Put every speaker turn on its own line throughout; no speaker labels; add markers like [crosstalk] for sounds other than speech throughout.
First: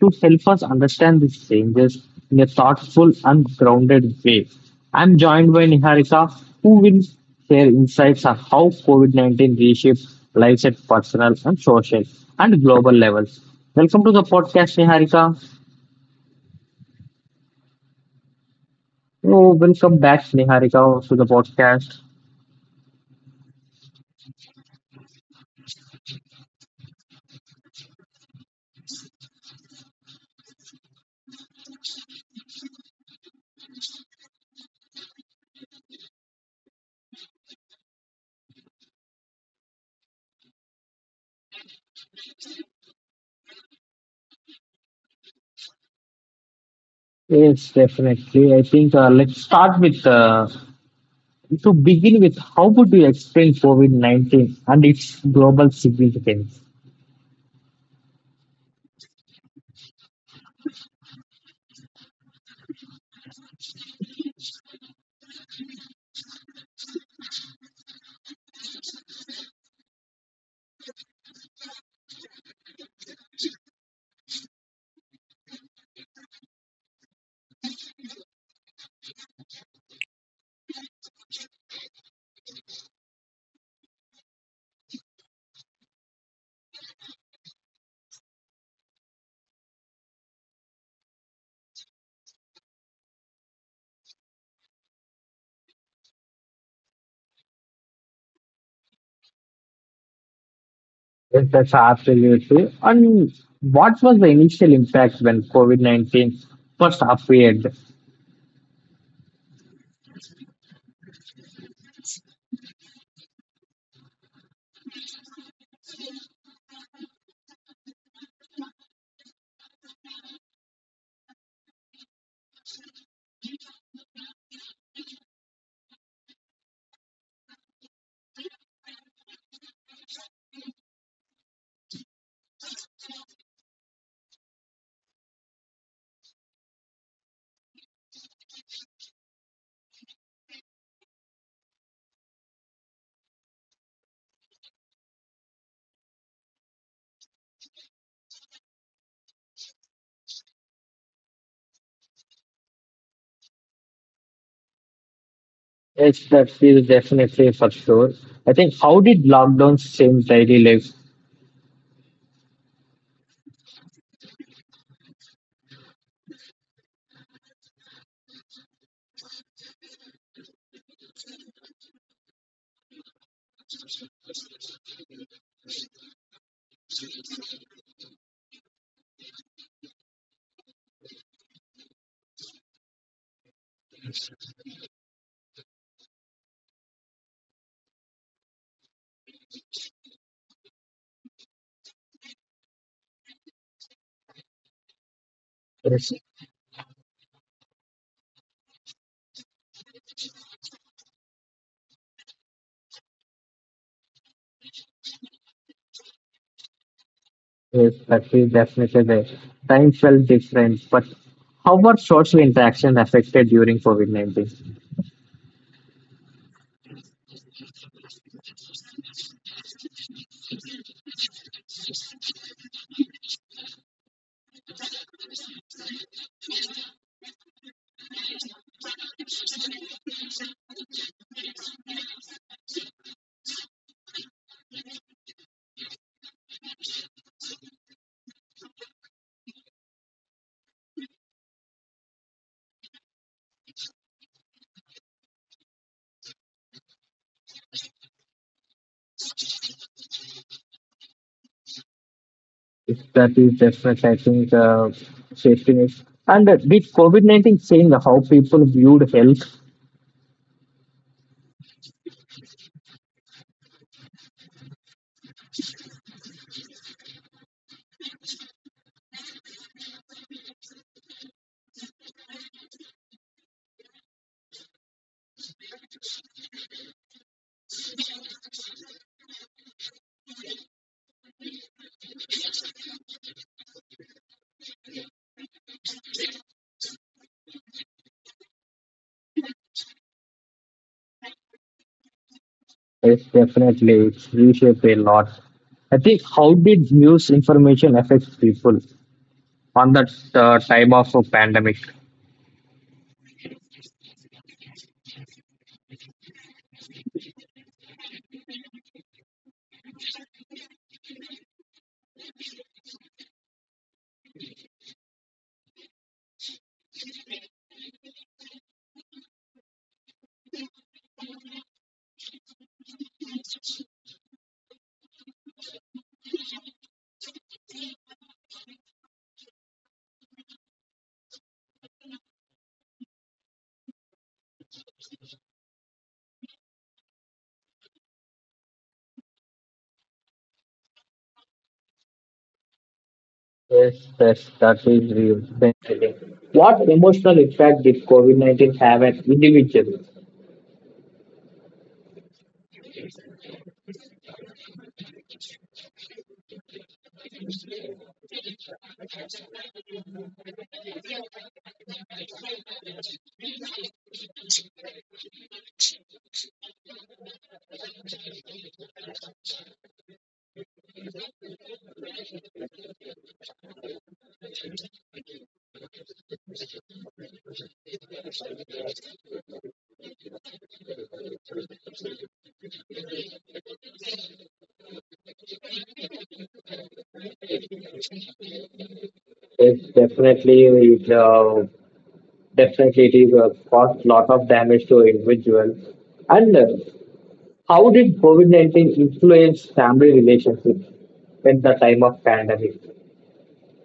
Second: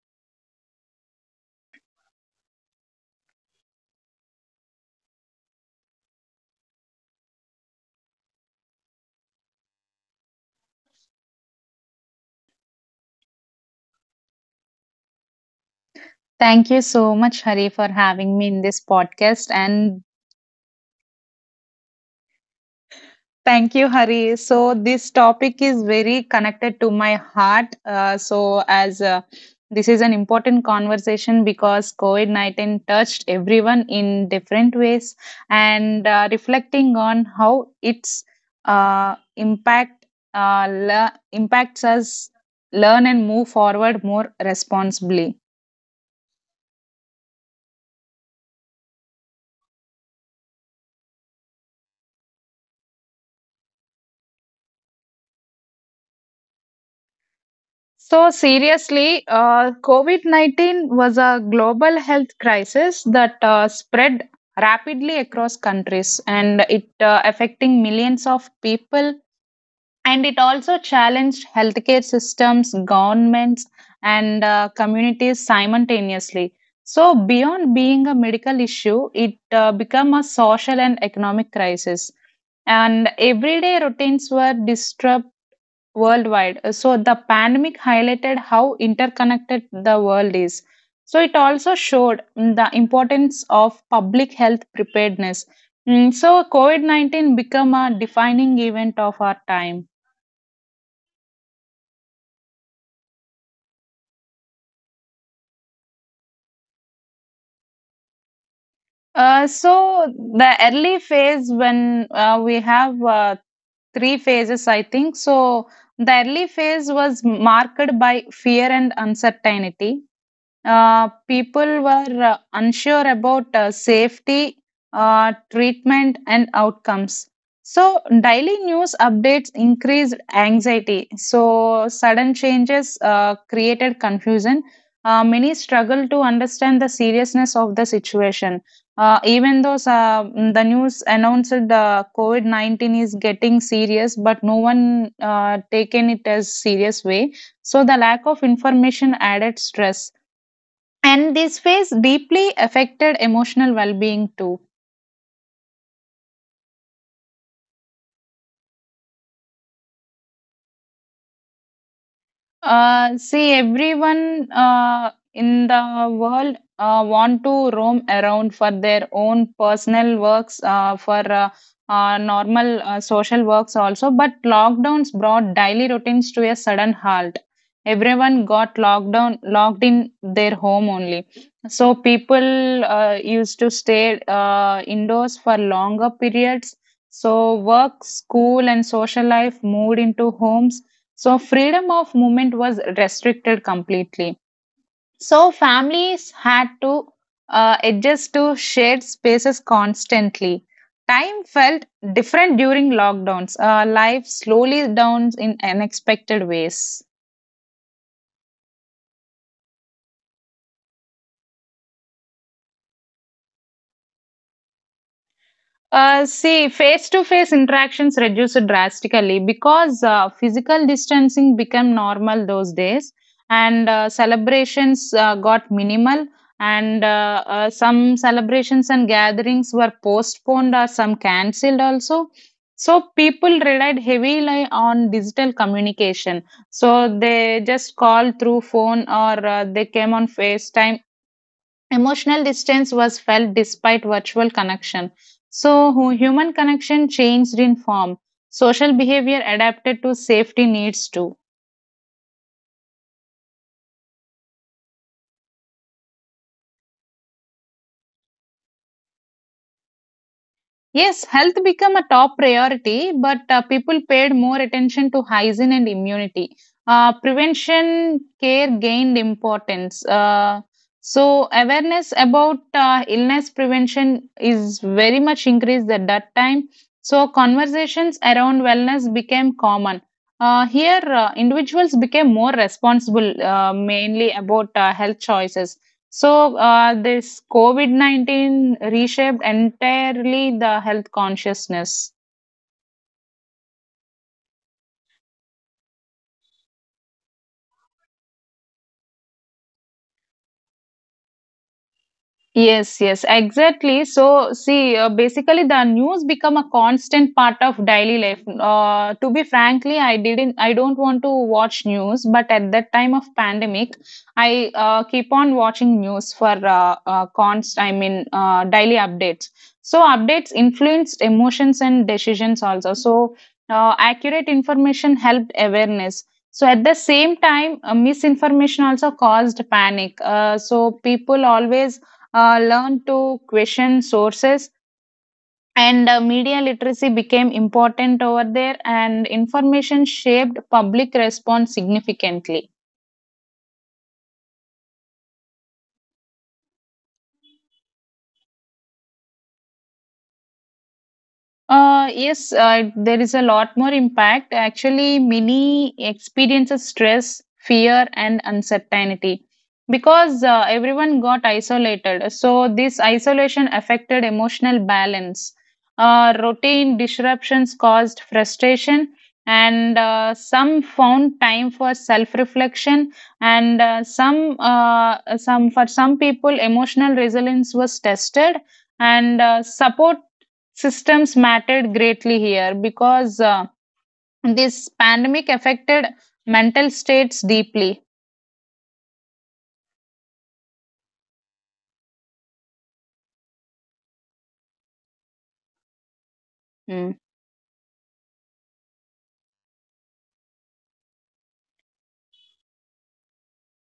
to help us understand these changes in a thoughtful and grounded way, I'm joined by Niharika, who will share insights on how COVID 19 reshapes lives at personal and social and global levels. Welcome to the podcast, Niharika.
Thank you so much, Hari, for having me in this podcast.
Oh, welcome
And
back, Niharika, to the podcast.
thank you, Hari. So, this topic is very connected to my heart. So, as This is an important conversation because COVID 19 touched everyone in different ways, and reflecting on how its impact impacts us learn and move forward more responsibly.
Yes, definitely. I think let's start with to begin with. How would you explain COVID 19 and its global significance?
So, seriously, COVID 19 was a global health crisis that spread rapidly across countries, and it affecting millions of people. And it also challenged healthcare systems, governments, and communities simultaneously. So, beyond being a medical issue, it became a social and economic crisis, and everyday routines were disturbed worldwide. So the pandemic highlighted how interconnected the world is. So it also showed, the importance of public health preparedness. So COVID-19 became a defining event of our time.
Yes, that's absolutely. And what was the initial impact when COVID 19 first appeared?
So the early phase, when we have three phases, I think. So the early phase was marked by fear and uncertainty. People were unsure about safety, treatment, and outcomes. So, daily news updates increased anxiety. So, sudden changes created confusion. Many struggled to understand the seriousness of the situation. Even though the news announced COVID 19 is getting serious, but no one taken it as serious way. So, the lack of information added stress, and this phase deeply affected emotional well being too.
Yes, that is definitely for sure. I think how did lockdowns change daily life?
See, everyone in the world want to roam around for their own personal works, for normal social works also. But lockdowns brought daily routines to a sudden halt. Everyone got locked down, locked in their home only. So people used to stay indoors for longer periods. So work, school, and social life moved into homes, so freedom of movement was restricted completely. So,
Yes,
families had to adjust to shared spaces constantly. Time felt different during lockdowns. Life slowly down in unexpected ways.
yes, that is definitely there. Time felt different, but how were social interaction affected during COVID 19?
See, face to face interactions reduced drastically because physical distancing became normal those days, and celebrations got minimal, and some celebrations and gatherings were postponed or some cancelled also. So people relied heavily on digital communication. So they just called through phone, or they came on FaceTime. Emotional distance was felt despite virtual connection. So human connection changed in form. Social behavior adapted to safety needs too.
Yes, that is definitely, I think, safety nets. And did COVID 19 change how people viewed health?
Yes, health became a top priority, but people paid more attention to hygiene and immunity. Prevention care gained importance. So awareness about illness prevention is very much increased at that time. So conversations around wellness became common. Here, individuals became more responsible, mainly about health choices, so this COVID 19 reshaped entirely the health consciousness.
Yes, definitely. It's reshaped a lot. I think how did news information affect people on that time of a pandemic?
Yes, yes, exactly. So, see, basically, the news become a constant part of daily life. To be frankly, I don't want to watch news, but at that time of pandemic, I keep on watching news for const. I mean, daily updates. So, updates influenced emotions and decisions also. So, accurate information helped awareness. So at the same time, misinformation also caused panic. So people always learned to question sources, and media literacy became important over there, and information shaped public response significantly.
Yes, yes, that is real. Definitely. What emotional impact did COVID 19 have on individuals?
Yes, there is a lot more impact. Actually, many experiences stress, fear, and uncertainty because everyone got isolated. So, this isolation affected emotional balance. Routine disruptions caused frustration, and some found time for self-reflection, and some people, emotional resilience was tested, and support systems mattered greatly here because this pandemic affected mental states deeply.
Yes, definitely. Definitely, it is caused lot of damage to individuals. And
Mm.
how did COVID 19 influence family relationships in the time of pandemic?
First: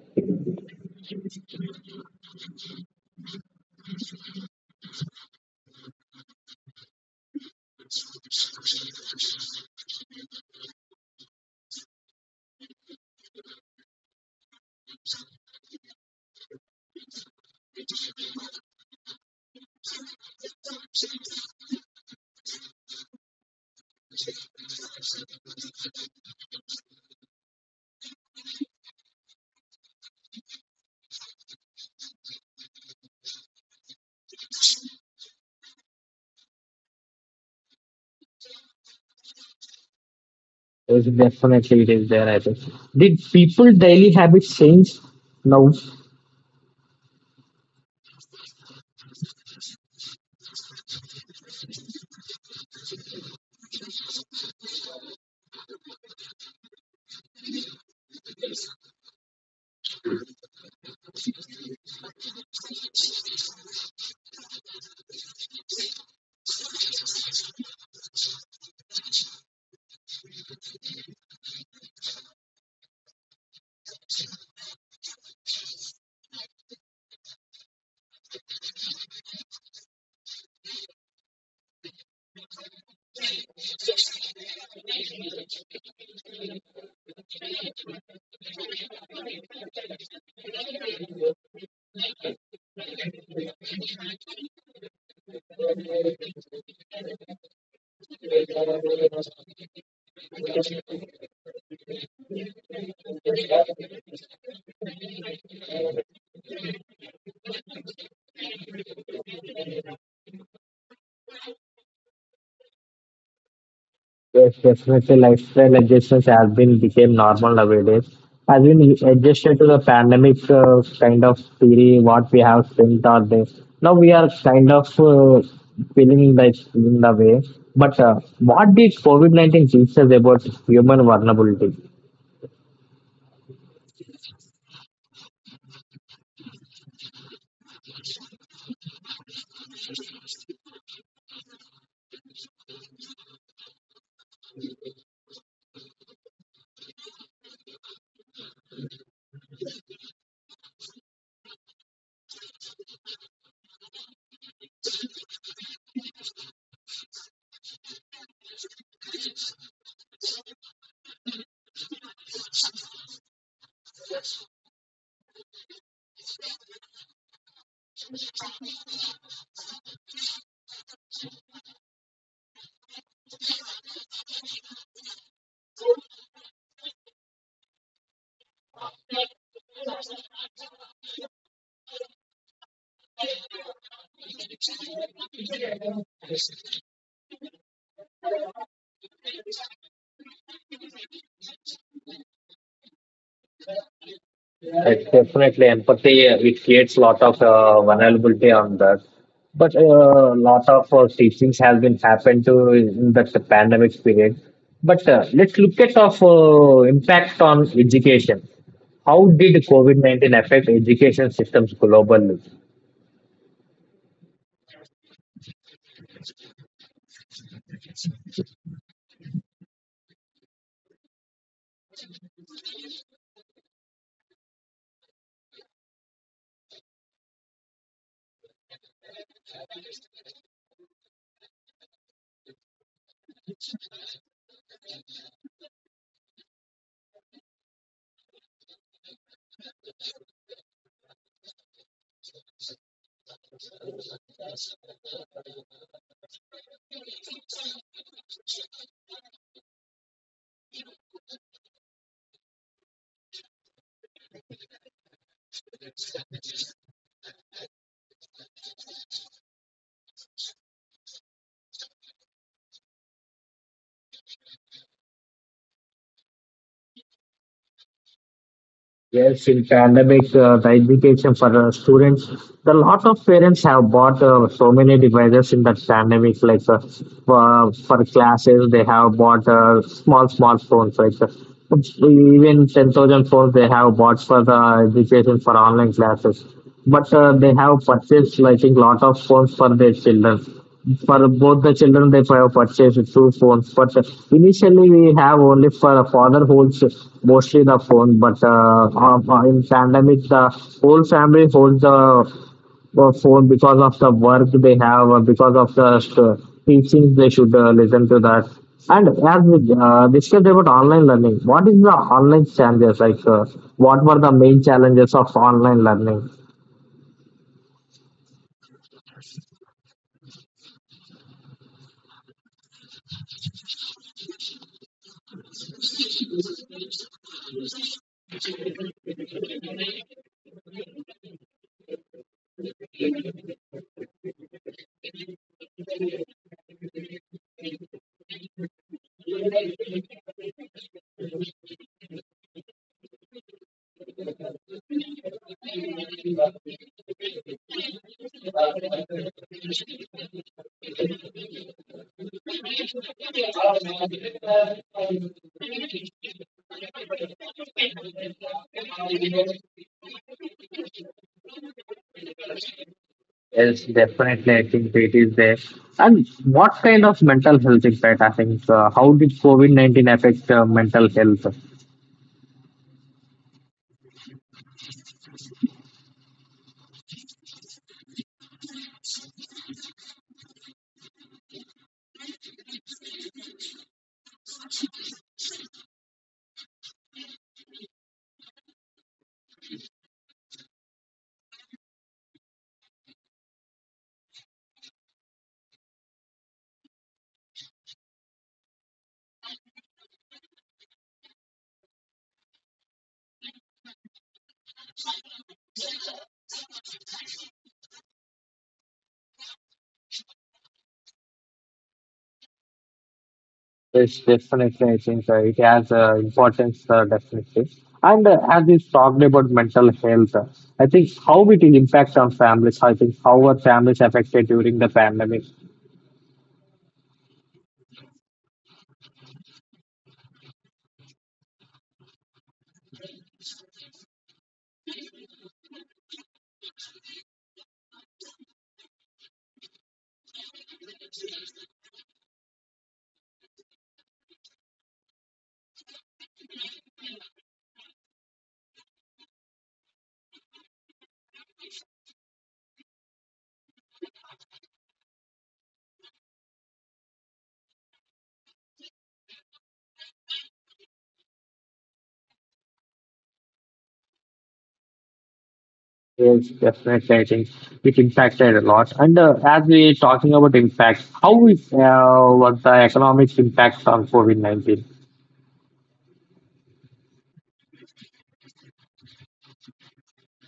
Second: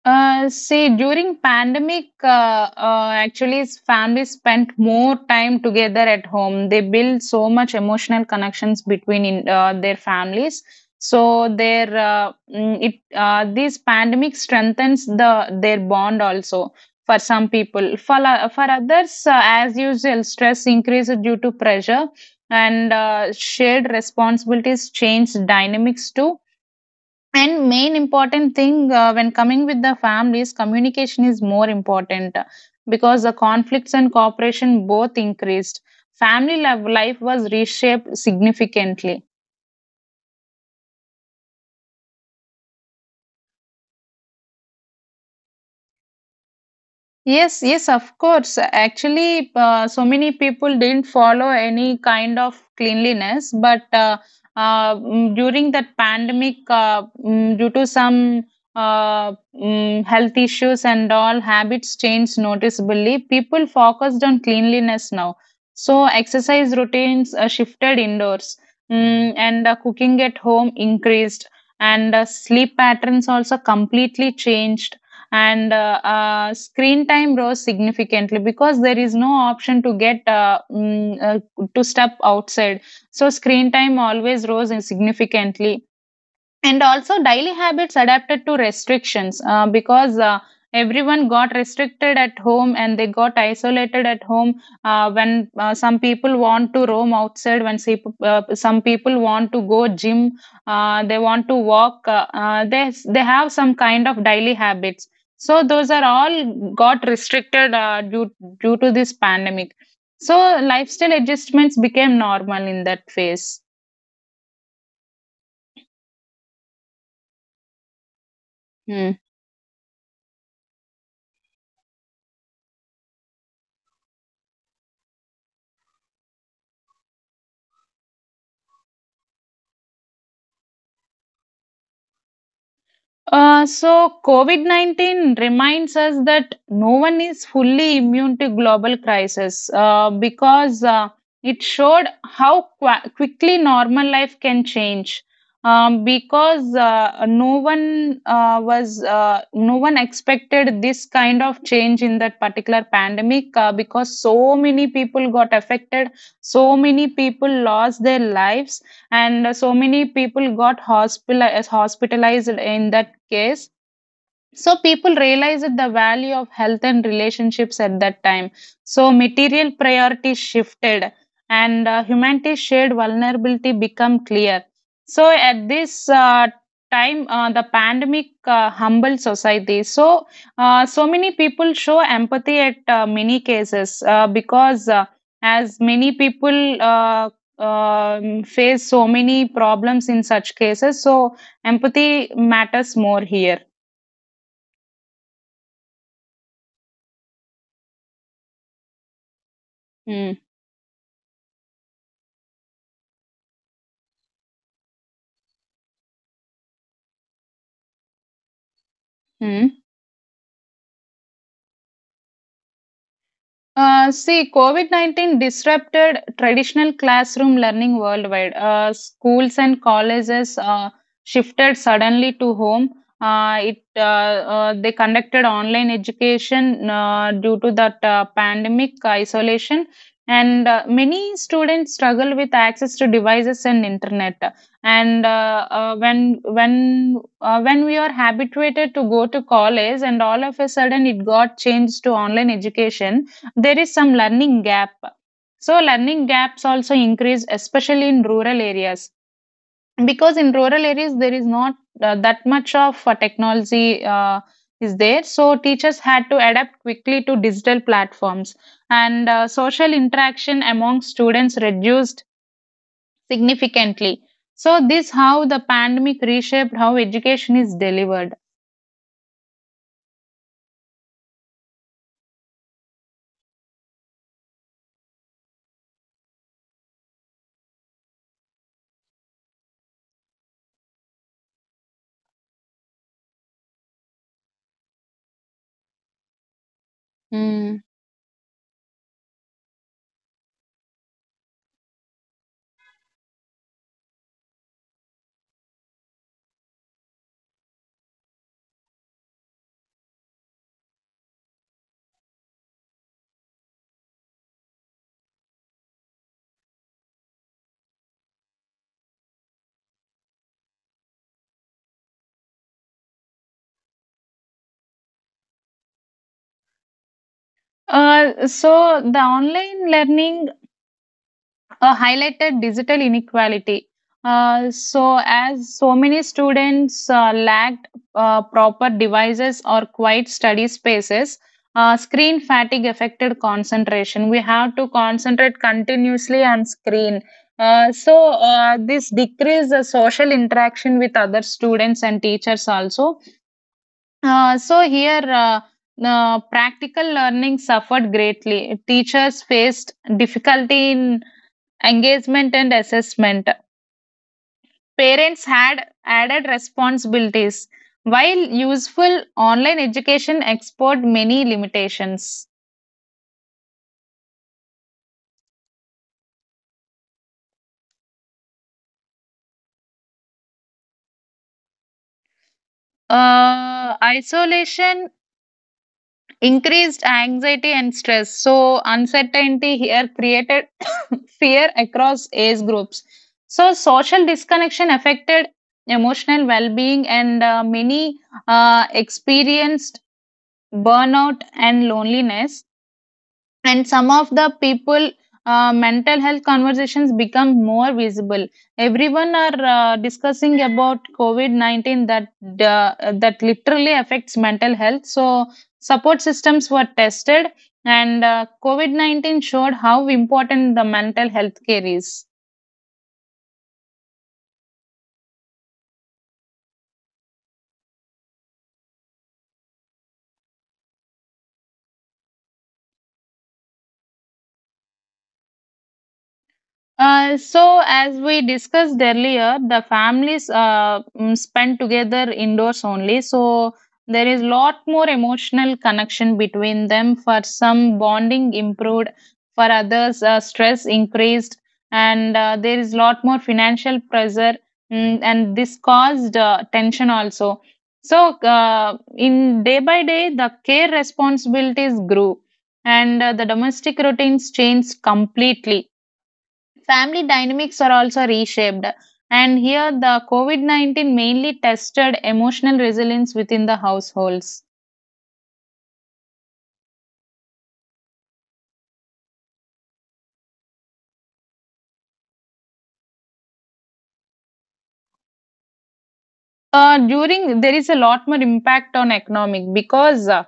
See, during pandemic, actually, families spent more time together at home. They build so much emotional connections between in, their families. So their mm, it this pandemic strengthens their bond also for some people. For others, as usual, stress increases due to pressure, and shared responsibilities change dynamics too, and main important thing, when coming with the families, communication is more important, because the conflicts and cooperation both increased. Family love life was reshaped significantly.
Yes, definitely it is there, I think. Did people daily habits change now?
Yes, yes, of course. Actually, so many people didn't follow any kind of cleanliness, but during that pandemic, due to some health issues and all, habits changed noticeably. People focused on cleanliness now. So, exercise routines shifted indoors, and cooking at home increased, and sleep patterns also completely changed, and screen time rose significantly because there is no option to get to step outside. So screen time always rose significantly, and also daily habits adapted to restrictions, because everyone got restricted at home and they got isolated at home. When some people want to roam outside, when some people want to go gym, they want to walk, they have some kind of daily habits, so those are all got restricted due to this pandemic. So lifestyle adjustments became normal in that phase.
Yes, definitely lifestyle adjustments have been became normal nowadays. Has been
Hmm.
adjusted to the pandemic kind of theory, what we have spent our day. Now we are kind of feeling like in the way. But what did COVID-19 teach us about human vulnerability?
Uh, so, COVID 19 reminds us that no one is fully immune to global crisis, because it showed how quickly normal life can change. Because no one expected this kind of change in that particular pandemic, because so many people got affected, so many people lost their lives, and so many people got hospitalized in that case. So people realized the value of health and relationships at that time. So material priorities shifted, and humanity's shared vulnerability become clear. So at this time, the pandemic humbled society. So so many people show empathy at many cases, because as many people, face so many problems in such cases, so empathy matters more here.
It's definitely empathy. It creates a lot of vulnerability on that. But a
Hmm.
lot of teachings have been happened to in that the pandemic period. But let's look at of impact on education. How did
Hmm.
COVID 19 affect education systems globally?
See, COVID 19 disrupted traditional classroom learning worldwide. Schools and colleges shifted suddenly to home. It They conducted online education due to that pandemic isolation, and many students struggle with access to devices and internet. And when we are habituated to go to college, and all of a sudden it got changed to online education, there is some learning gap, so learning gaps also increase, especially in rural areas, because in rural areas there is not that much of technology is there. So teachers had to adapt quickly to digital platforms, and social interaction among students reduced significantly. So this how the pandemic reshaped how education is delivered.
Yes, in pandemic, the education for the students, the lot of parents have bought so many devices in that pandemic. Like for classes, they have bought small smartphones. Like even 10,000 phones they have bought for the education for online classes. But they have
Mm.
purchased, I think, lot of phones for their children for both the children they have purchased two phones but initially we have only for father holds mostly the phone but in pandemic the whole family holds the phone because of the work they have or because of the uh, teachings they should listen to that. And as we discussed about online learning, what is the online challenges, like what were the main challenges of online learning?
So the online learning highlighted digital inequality. So, as so many students lacked proper devices or quiet study spaces, screen fatigue affected concentration. We have to concentrate continuously on screen. This decreased the social interaction with other students and teachers also. So, here Practical learning suffered greatly. Teachers faced difficulty in engagement and assessment. Parents had added responsibilities, while useful online education exposed many limitations.
Yes, definitely. I think it is there. And what kind of mental health impact? I think how did COVID 19 affect mental health?
Isolation increased anxiety and stress, so uncertainty here created [coughs] fear across age groups. So, social disconnection affected emotional well being, and many experienced burnout and loneliness. And some of the people, mental health conversations become more visible. Everyone are discussing about covid-19 that that literally affects mental health, so support systems were tested, and covid-19 showed how important the mental health care is.
Yes, definitely. I think it has importance, definitely. And as we talked about mental health, I think how it impacts on families. I think how were families affected during the pandemic?
So, as we discussed earlier, the families, spend together indoors only. So, there is lot more emotional connection between them. For some, bonding improved. For others, stress increased, and there is lot more financial pressure, and this caused tension also. So, in day by day, the care responsibilities grew, and the domestic routines changed completely. Family dynamics are also reshaped. And here, the COVID 19 mainly tested emotional resilience within the households.
Yes, definitely. I think it impacted a lot. And as we talking about impact, how is what the economic impacts on COVID 19?
During there is a lot more impact on economic, because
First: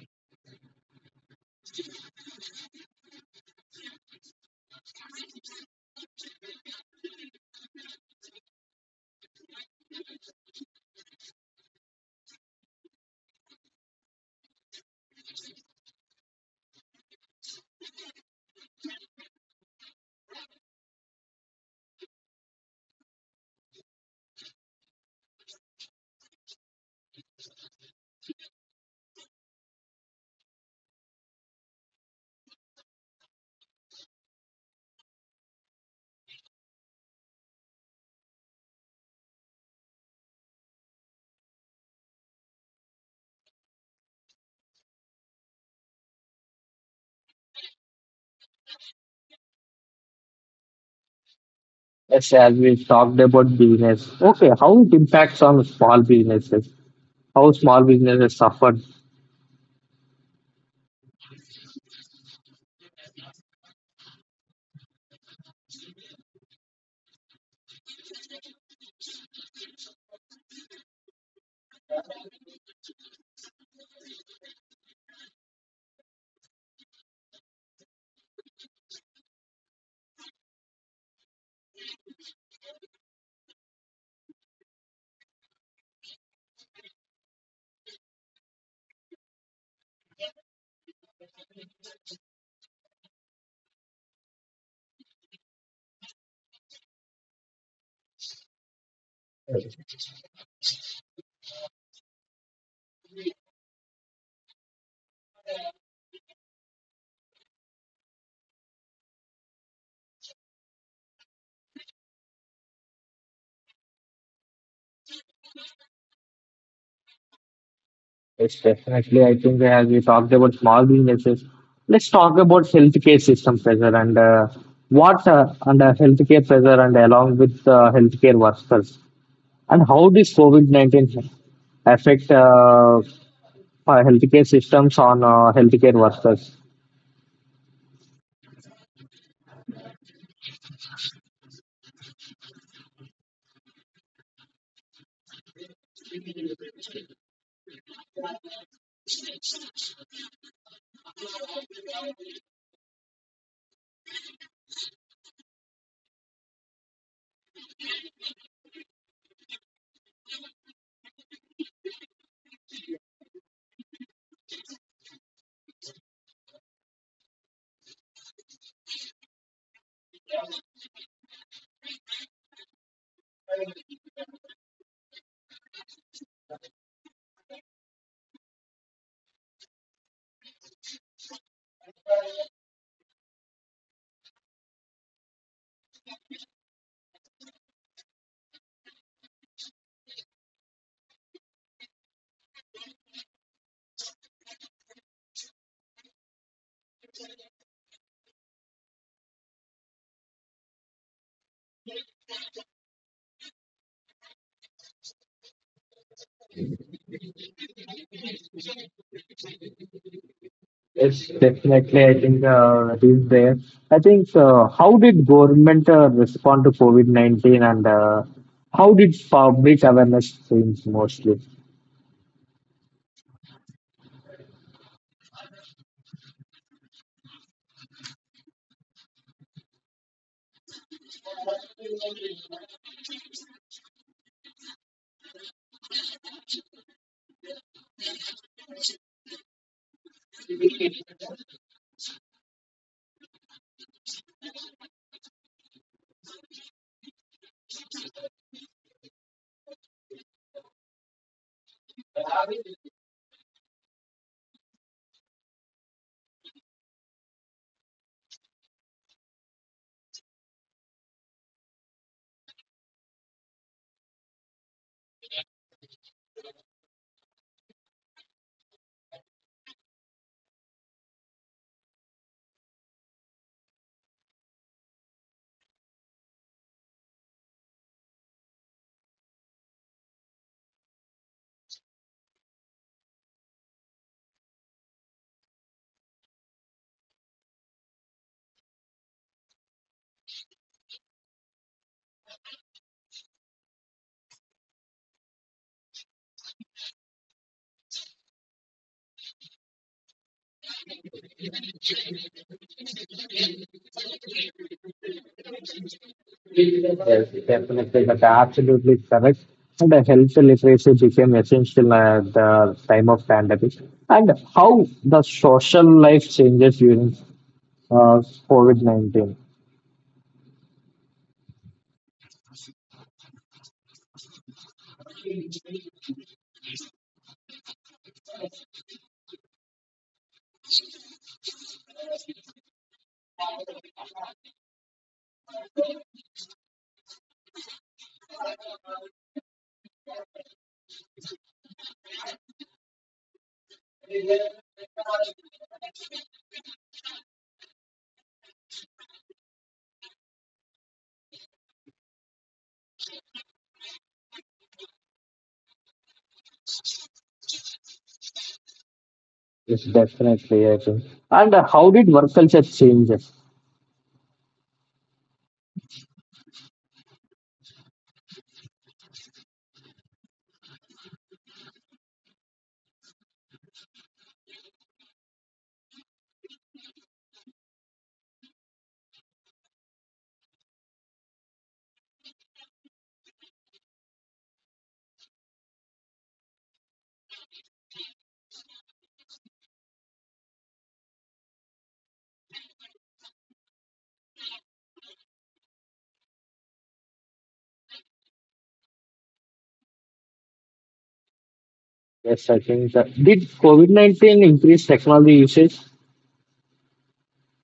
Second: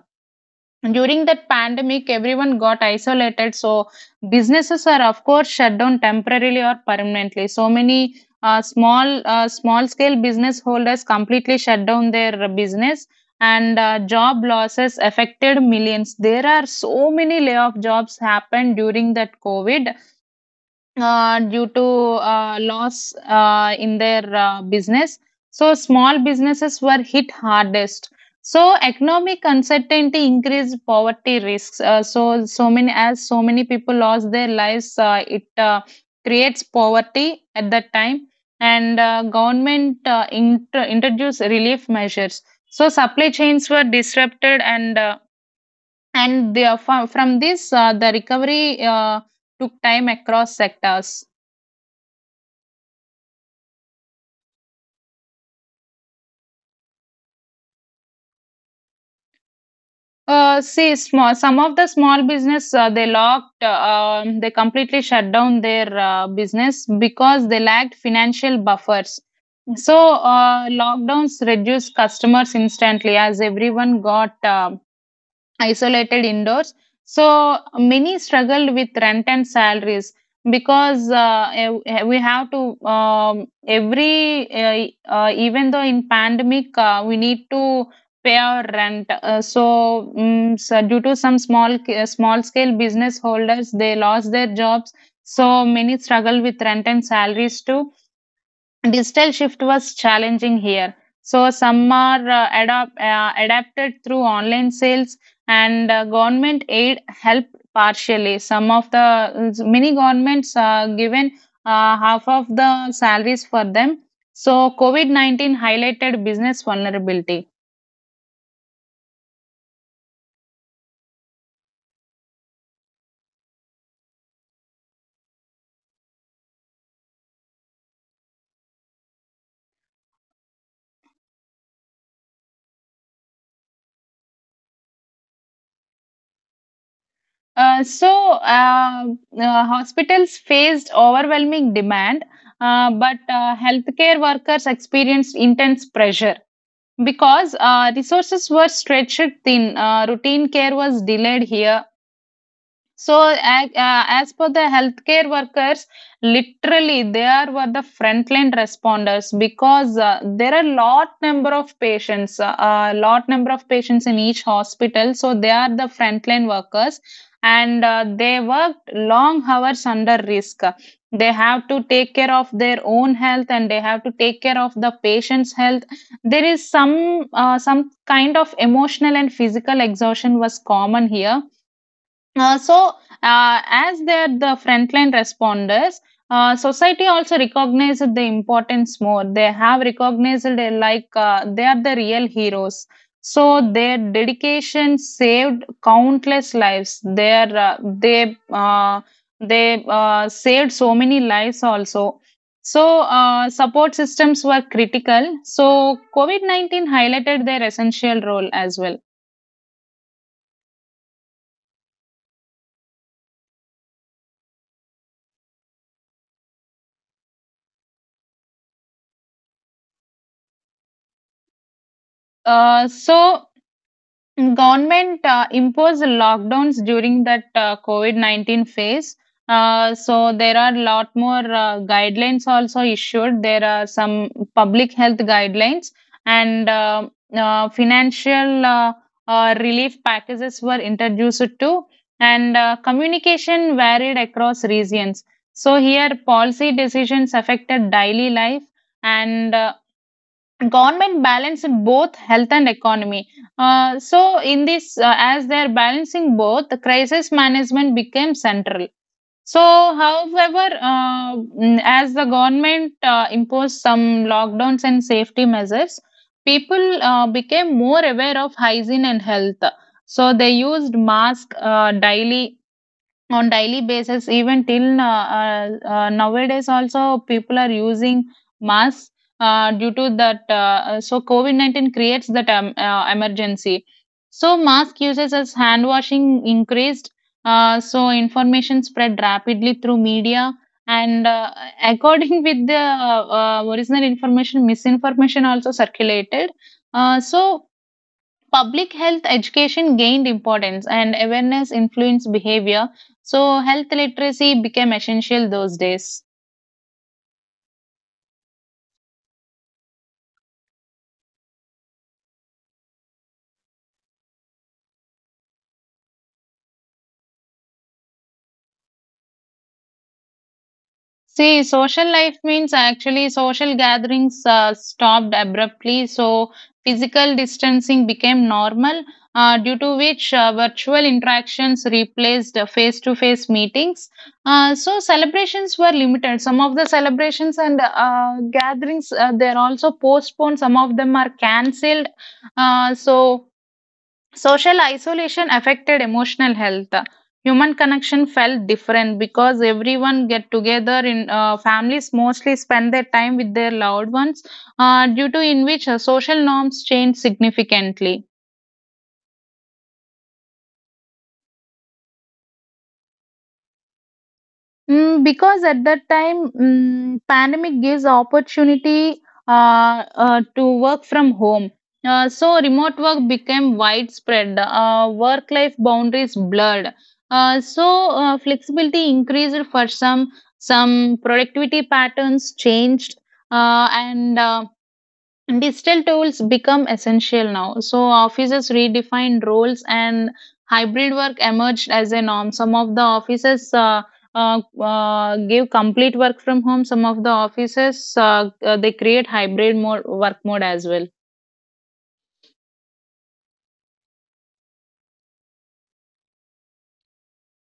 during that pandemic everyone got isolated, so businesses are of course shut down temporarily or permanently. So many small scale business holders completely shut down their business, and job losses affected millions. There are so many layoff jobs happened during that covid, due to loss in their business. So, small businesses were hit hardest. So, economic uncertainty increased poverty risks. So, so many as so many people lost their lives, it creates poverty at that time. And government introduced relief measures. So, supply chains were disrupted, and the, from this, the recovery took time across sectors.
Yes, as we talked about business. Okay, how it impacts on small businesses, how small businesses suffered.
See, small some of the small business, they locked. They completely shut down their business because they lacked financial buffers. So, lockdowns reduced customers instantly as everyone got isolated indoors. So many struggled with rent and salaries because ev- we have to every even though in pandemic, we need to pay our rent. So, due to some small scale business holders, they lost their jobs. So many struggle with rent and salaries too. Digital shift was challenging here. So some are adapted through online sales, and government aid helped partially. Some of the many governments given half of the salaries for them. So COVID-19 highlighted business vulnerability.
Yes, definitely. I think as we talked about small businesses, let's talk about healthcare system pressure and what under healthcare pressure and along with healthcare workers and how this COVID 19 affect our healthcare systems on healthcare workers.
Uh, so uh, Hospitals faced overwhelming demand, but healthcare workers experienced intense pressure. Because resources were stretched thin, routine care was delayed here, so, as per the healthcare workers, literally they are were the frontline responders because there are lot number of patients, a lot number of patients in each hospital. So they are the frontline workers, and they worked long hours under risk. They have to take care of their own health, and they have to take care of the patient's health. There is some kind of emotional and physical exhaustion was common here. uh, so, as they're the frontline responders, society also recognized the importance more. They have recognized it like they are the real heroes. So their dedication saved countless lives. Their they saved so many lives also. So support systems were critical. So COVID-19 highlighted their essential role as well.
Yes, definitely. I think it is there. I think how did government respond to COVID 19 and how did public awareness change mostly?
Uh, so Government imposed lockdowns during that COVID-19 phase. So there are lot more guidelines also issued. There are some public health guidelines, and financial relief packages were introduced too. And communication varied across regions. So here policy decisions affected daily life, and government balance in both health and economy. So in this As they are balancing both, the crisis management became central. So however, as the government imposed some lockdowns and safety measures, people became more aware of hygiene and health. So they used mask daily, on daily basis. Even till nowadays also people are using masks due to that. So COVID-19 creates that emergency. So mask uses as hand washing increased. So information spread rapidly through media, and according [laughs] with the original information, misinformation also circulated. So public health education gained importance, and awareness influenced behavior. So health literacy became essential those days.
Yes, definitely. That's absolutely correct. And the health literacy became essential at the time of pandemic. And how the social life changes during uh, COVID 19?
See, social life means actually social gatherings stopped abruptly, so physical distancing became normal, due to which virtual interactions replaced face to face meetings. Celebrations were limited. Some of the celebrations and gatherings, they're also postponed, some of them are cancelled. Uh, so, Social isolation affected emotional health. Human connection felt different because everyone get together in families, mostly spend their time with their loved ones, due to in which social norms changed significantly.
Yes, definitely. I think. And how did work culture change?
Because at that time, pandemic gives opportunity to work from home. So remote work became widespread. Work-life boundaries blurred. Flexibility increased for some. Some productivity patterns changed, and digital tools become essential now. So offices redefined roles, and hybrid work emerged as a norm. Some of the offices give complete work from home. Some of the offices, they create hybrid more work mode as well.
Yes, I think that did COVID-19 increase technology usage?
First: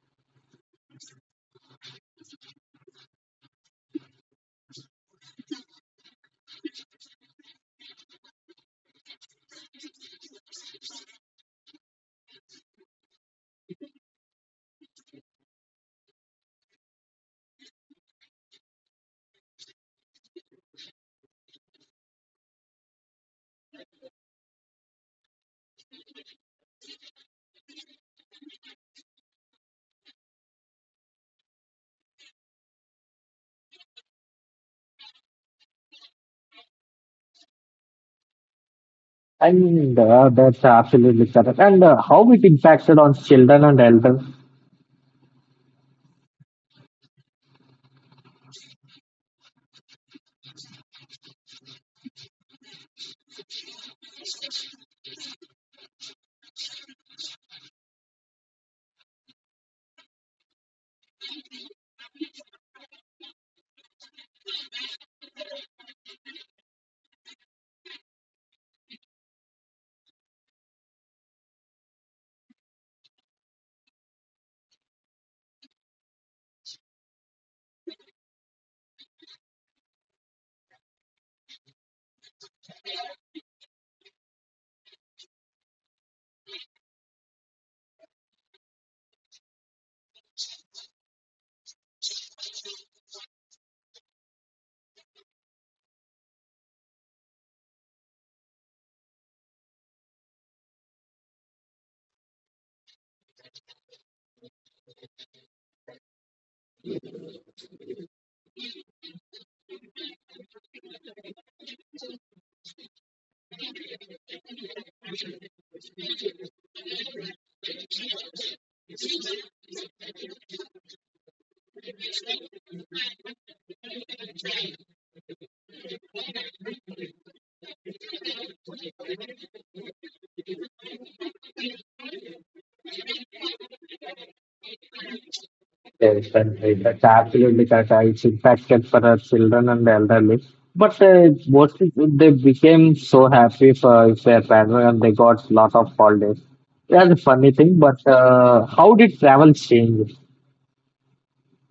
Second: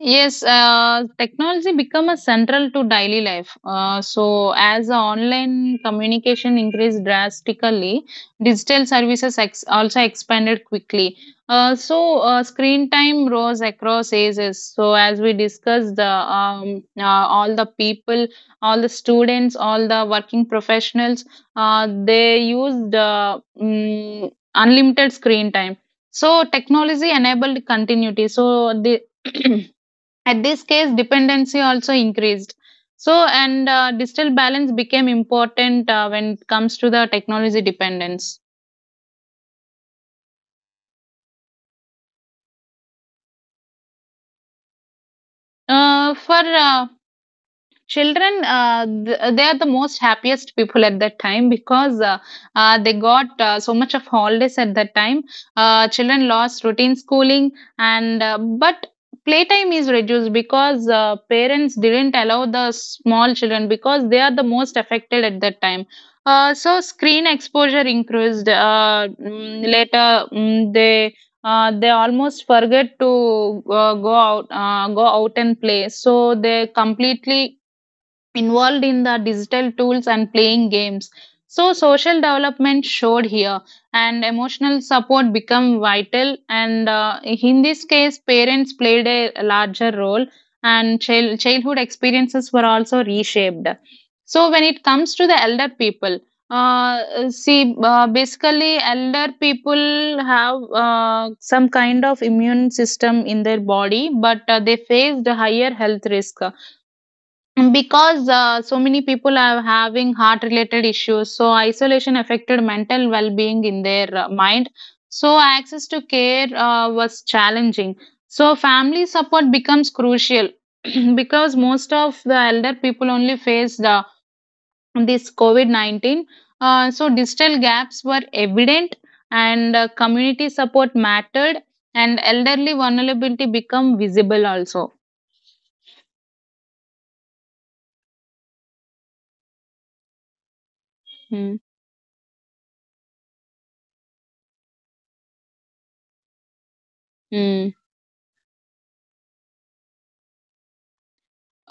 Yes, technology become a central to daily life. So as the online communication increased drastically, digital services also expanded quickly. Screen time rose across ages. So as we discussed, the all the people, all the students, all the working professionals, they used unlimited screen time. So technology enabled continuity. So the [clears throat] At this case, dependency also increased. So, and digital balance became important when it comes to the technology dependence.
And that's absolutely correct. And how it impacted on children and elderly?
For children, they are the most happiest people at that time because they got so much of holidays at that time. Children lost routine schooling, and but playtime is reduced because parents didn't allow the small children because they are the most affected at that time. So screen exposure increased. Later, they almost forget to go out and play, so they completely involved in the digital tools and playing games. So social development showed here, and emotional support become vital. And in this case, parents played a larger role, and childhood experiences were also reshaped. So when it comes to the elder people, see, basically, elder people have some kind of immune system in their body, but they faced higher health risk, because so many people are having heart related issues, so isolation affected mental well being in their mind. So access to care was challenging. So family support becomes crucial, [clears throat] because most of the elder people only faced this COVID-19. So digital gaps were evident, and community support mattered, and elderly vulnerability become visible also.
Yes, and that's absolutely correct. It's impacted for our children and elderly. But
Hmm.
what if they became so happy for if their parents and they got lot of holidays. That's a funny
Hmm.
thing. But how did travel change?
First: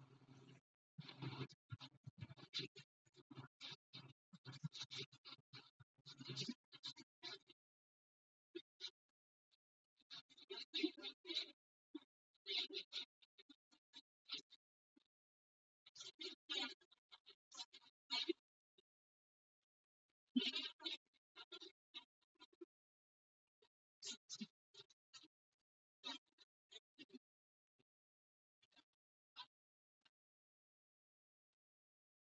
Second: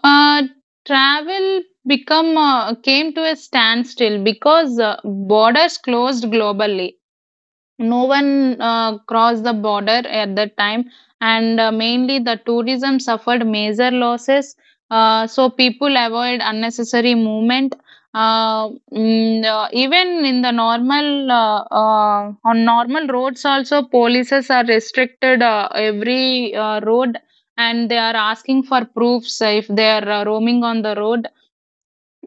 Uh, Travel become came to a standstill because borders closed globally. No one crossed the border at that time, and mainly the tourism suffered major losses. So people avoid unnecessary movement. Even in the normal on normal roads also polices are restricted every road, and they are asking for proofs if they are roaming on the road.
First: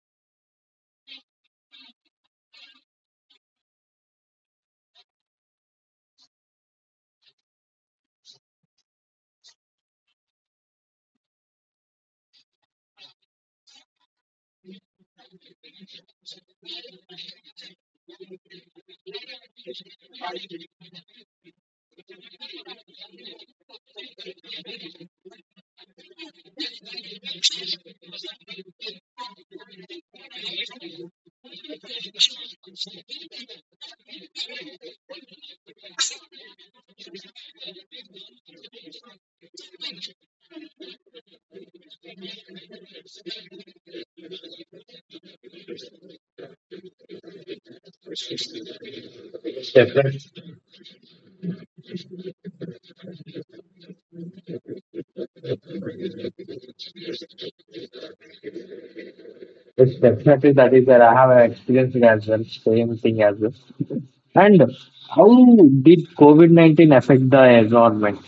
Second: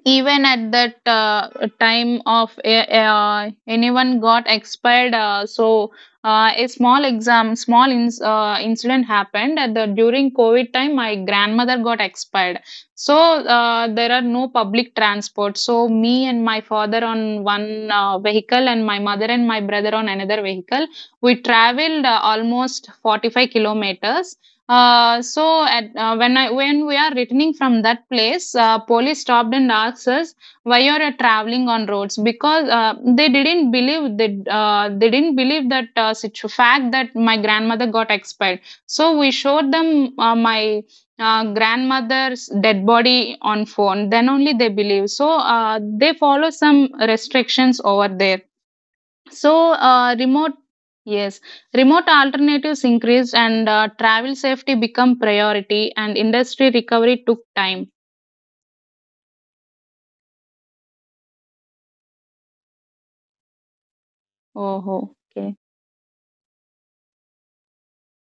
Even at that time, anyone got expired. A small ins incident happened at the during covid time, my grandmother got expired. So there are no public transport, so me and my father on one vehicle, and my mother and my brother on another vehicle, we traveled almost 45 kilometers. When I when we are returning from that place, police stopped and asked us why you are traveling on roads, because they didn't believe that fact that my grandmother got expired. So we showed them my grandmother's dead body on phone. Then only they believe. So they follow some restrictions over there. So,
It's
uh,
definitely,
remote, yes, remote alternatives increased, and travel safety become priority, and industry recovery took time.
it's definitely that is where I have experienced it as well. Same thing as well. And
Oh,
how
okay.
did COVID 19 affect the environment?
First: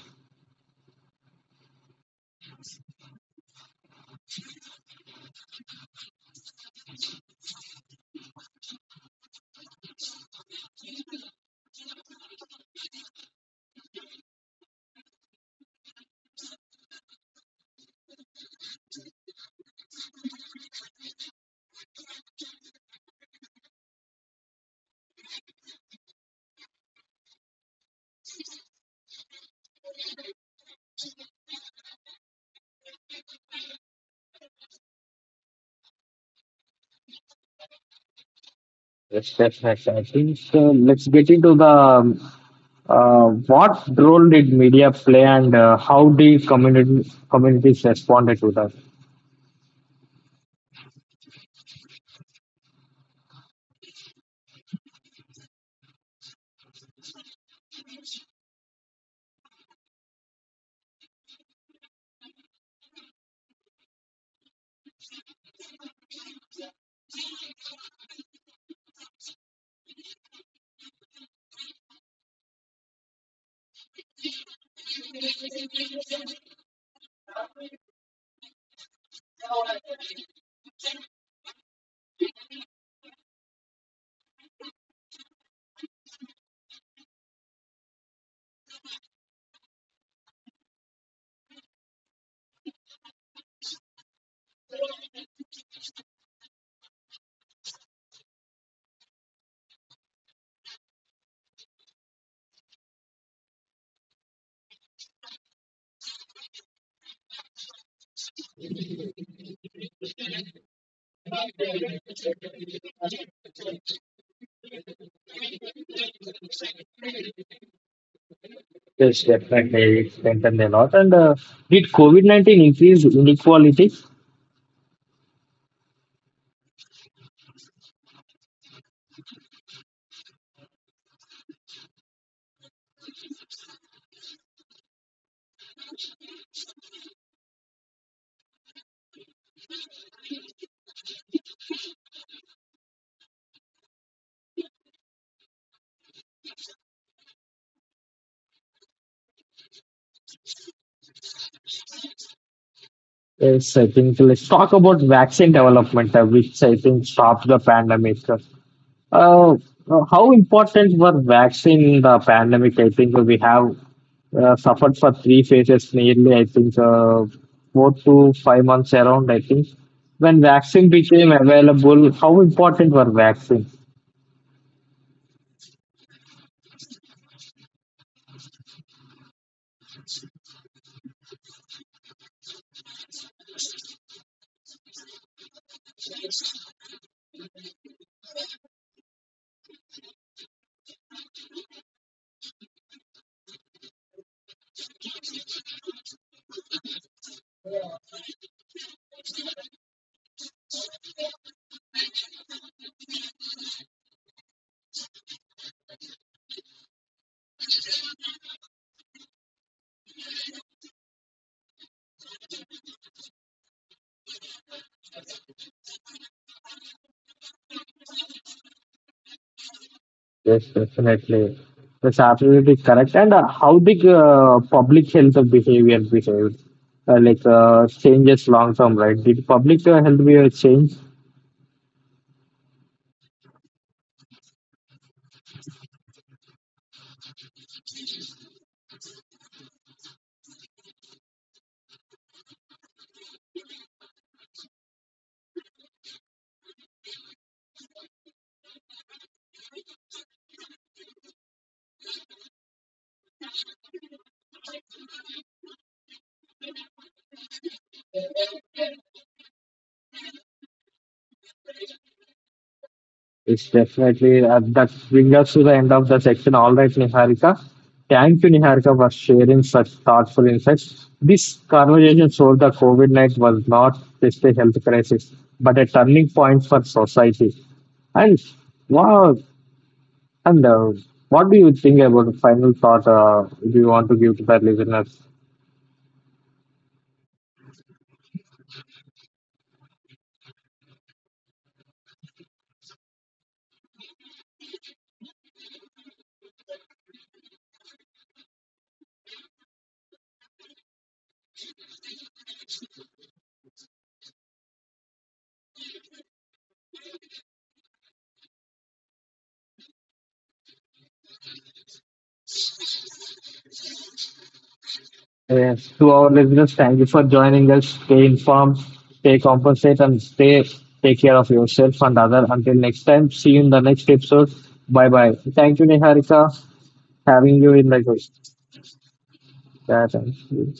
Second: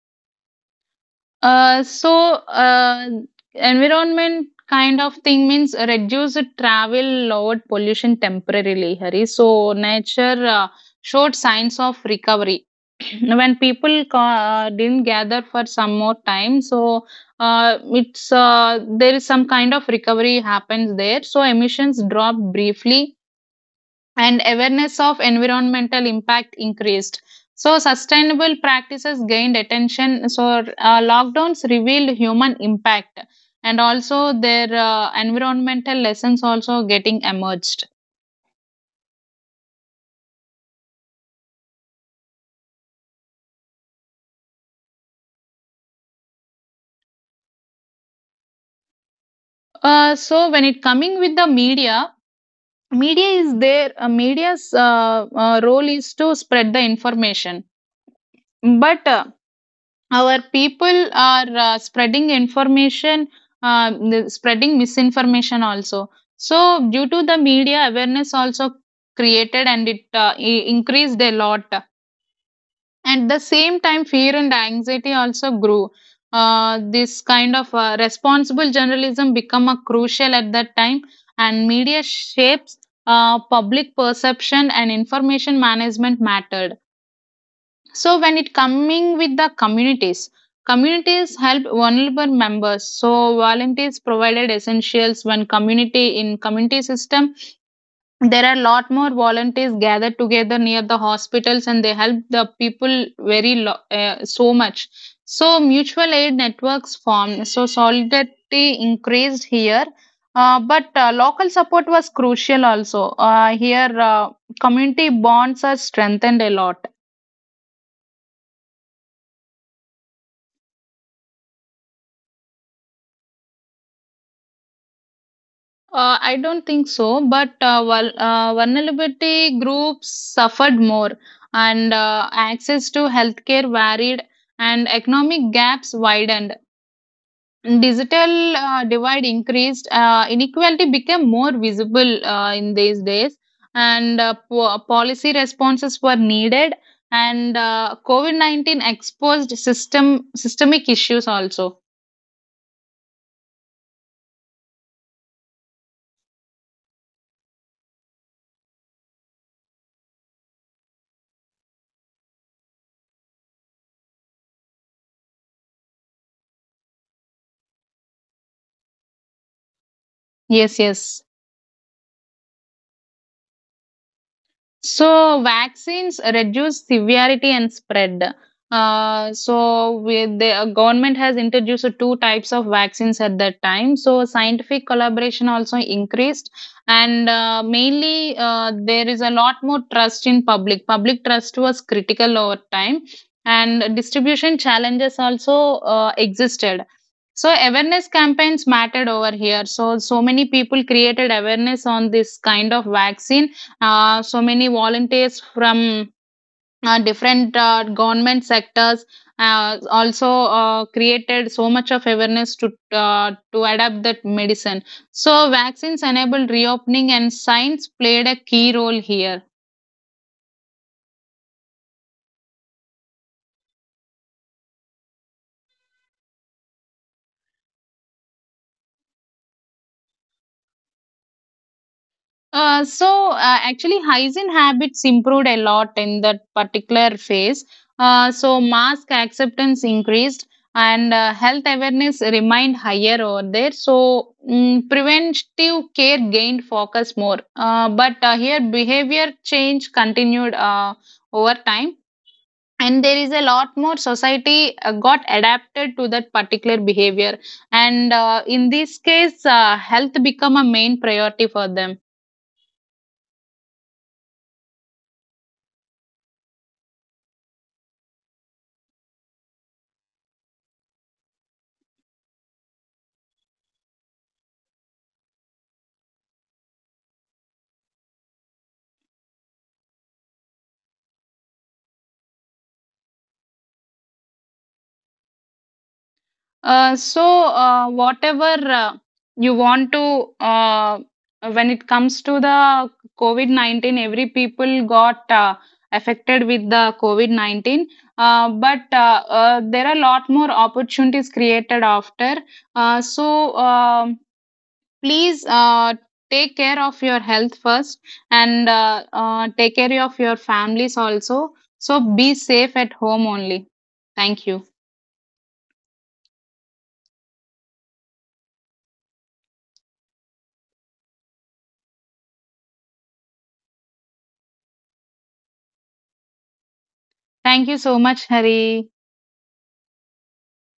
Uh, so, uh, Environment kind of thing means reduced travel, lowered pollution temporarily, Hari. So, nature showed signs of recovery. Mm-hmm. When people didn't gather for some more time, so it's there is some kind of recovery happens there, so emissions dropped briefly, and awareness of environmental impact increased. So sustainable practices gained attention. So lockdowns revealed human impact, and also their environmental lessons also getting emerged.
Yes, definitely. I think let's get into the what role did media play and how did communities responded to that?
So when it coming with the media, media is there media's role is to spread the information. But our people are spreading information, spreading misinformation also. So due to the media, awareness also created, and it increased a lot. At the same time, fear and anxiety also grew. This kind of responsible journalism become a crucial at that time, and media shapes public perception, and information management mattered. So when it coming with the communities, communities helped vulnerable members. So volunteers provided essentials. When community in community system, there are a lot more volunteers gathered together near the hospitals, and they help the people very so much. So mutual aid networks formed. So solidarity increased here. But local support was crucial also. Here, community bonds are strengthened a lot.
Yes, definitely. It strengthened a lot. And did COVID 19 increase inequality?
I don't think so, but vulnerability groups suffered more, and access to healthcare varied, and economic gaps widened. Digital divide increased. Inequality became more visible in these days, and policy responses were needed, and COVID-19 exposed systemic issues also.
Yes, I think let's talk about vaccine development, which I think stopped the pandemic. Uh, how important were vaccine in the pandemic? I think we have suffered for three phases nearly, I think, 4 to 5 months around, I think. When
Yes,
vaccine
yes.
became available, how important were vaccines?
So vaccines reduce severity and spread. So with the Government has introduced two types of vaccines at that time. So scientific collaboration also increased, and mainly there is a lot more trust in public. Public trust was critical over time, and distribution challenges also existed. So awareness campaigns mattered over here. So so many people created awareness on this kind of vaccine. So many volunteers from different government sectors also created so much of awareness to adapt that medicine. So vaccines enabled reopening, and science played a key role here.
Yes, definitely. That's absolutely correct. And how the public health of behavior behaved, changes long term, right? Did public health behavior change?
Uh, so uh, Actually, hygiene habits improved a lot in that particular phase. So mask acceptance increased, and health awareness remained higher over there. So preventive care gained focus more. But here behavior change continued over time, and there is a lot more society got adapted to that particular behavior, and in this case health become a main priority for them.
It's definitely that brings us to the end of the section. All right, Niharika. Thank you, Niharika, for sharing such thoughtful insights. This conversation showed that COVID 19 was not just a health crisis, but a turning point for society. And wow, and what do you think about final thought, do you want to give to the listeners?
Whatever you want to, when it comes to the COVID-19, every people got affected with the COVID-19. But there are a lot more opportunities created after. So, please take care of your health first, and take care of your families also. So, be safe at home only. Thank you.
Yes, to our listeners, thank you for joining us. Stay informed, stay compensated, and stay take care of yourself and other. Until next time, see you in the next episode. Bye bye. Thank you, Niharika, having
Thank
you
you
in the
so much,
ghost.
Hari.
Yeah, thank you.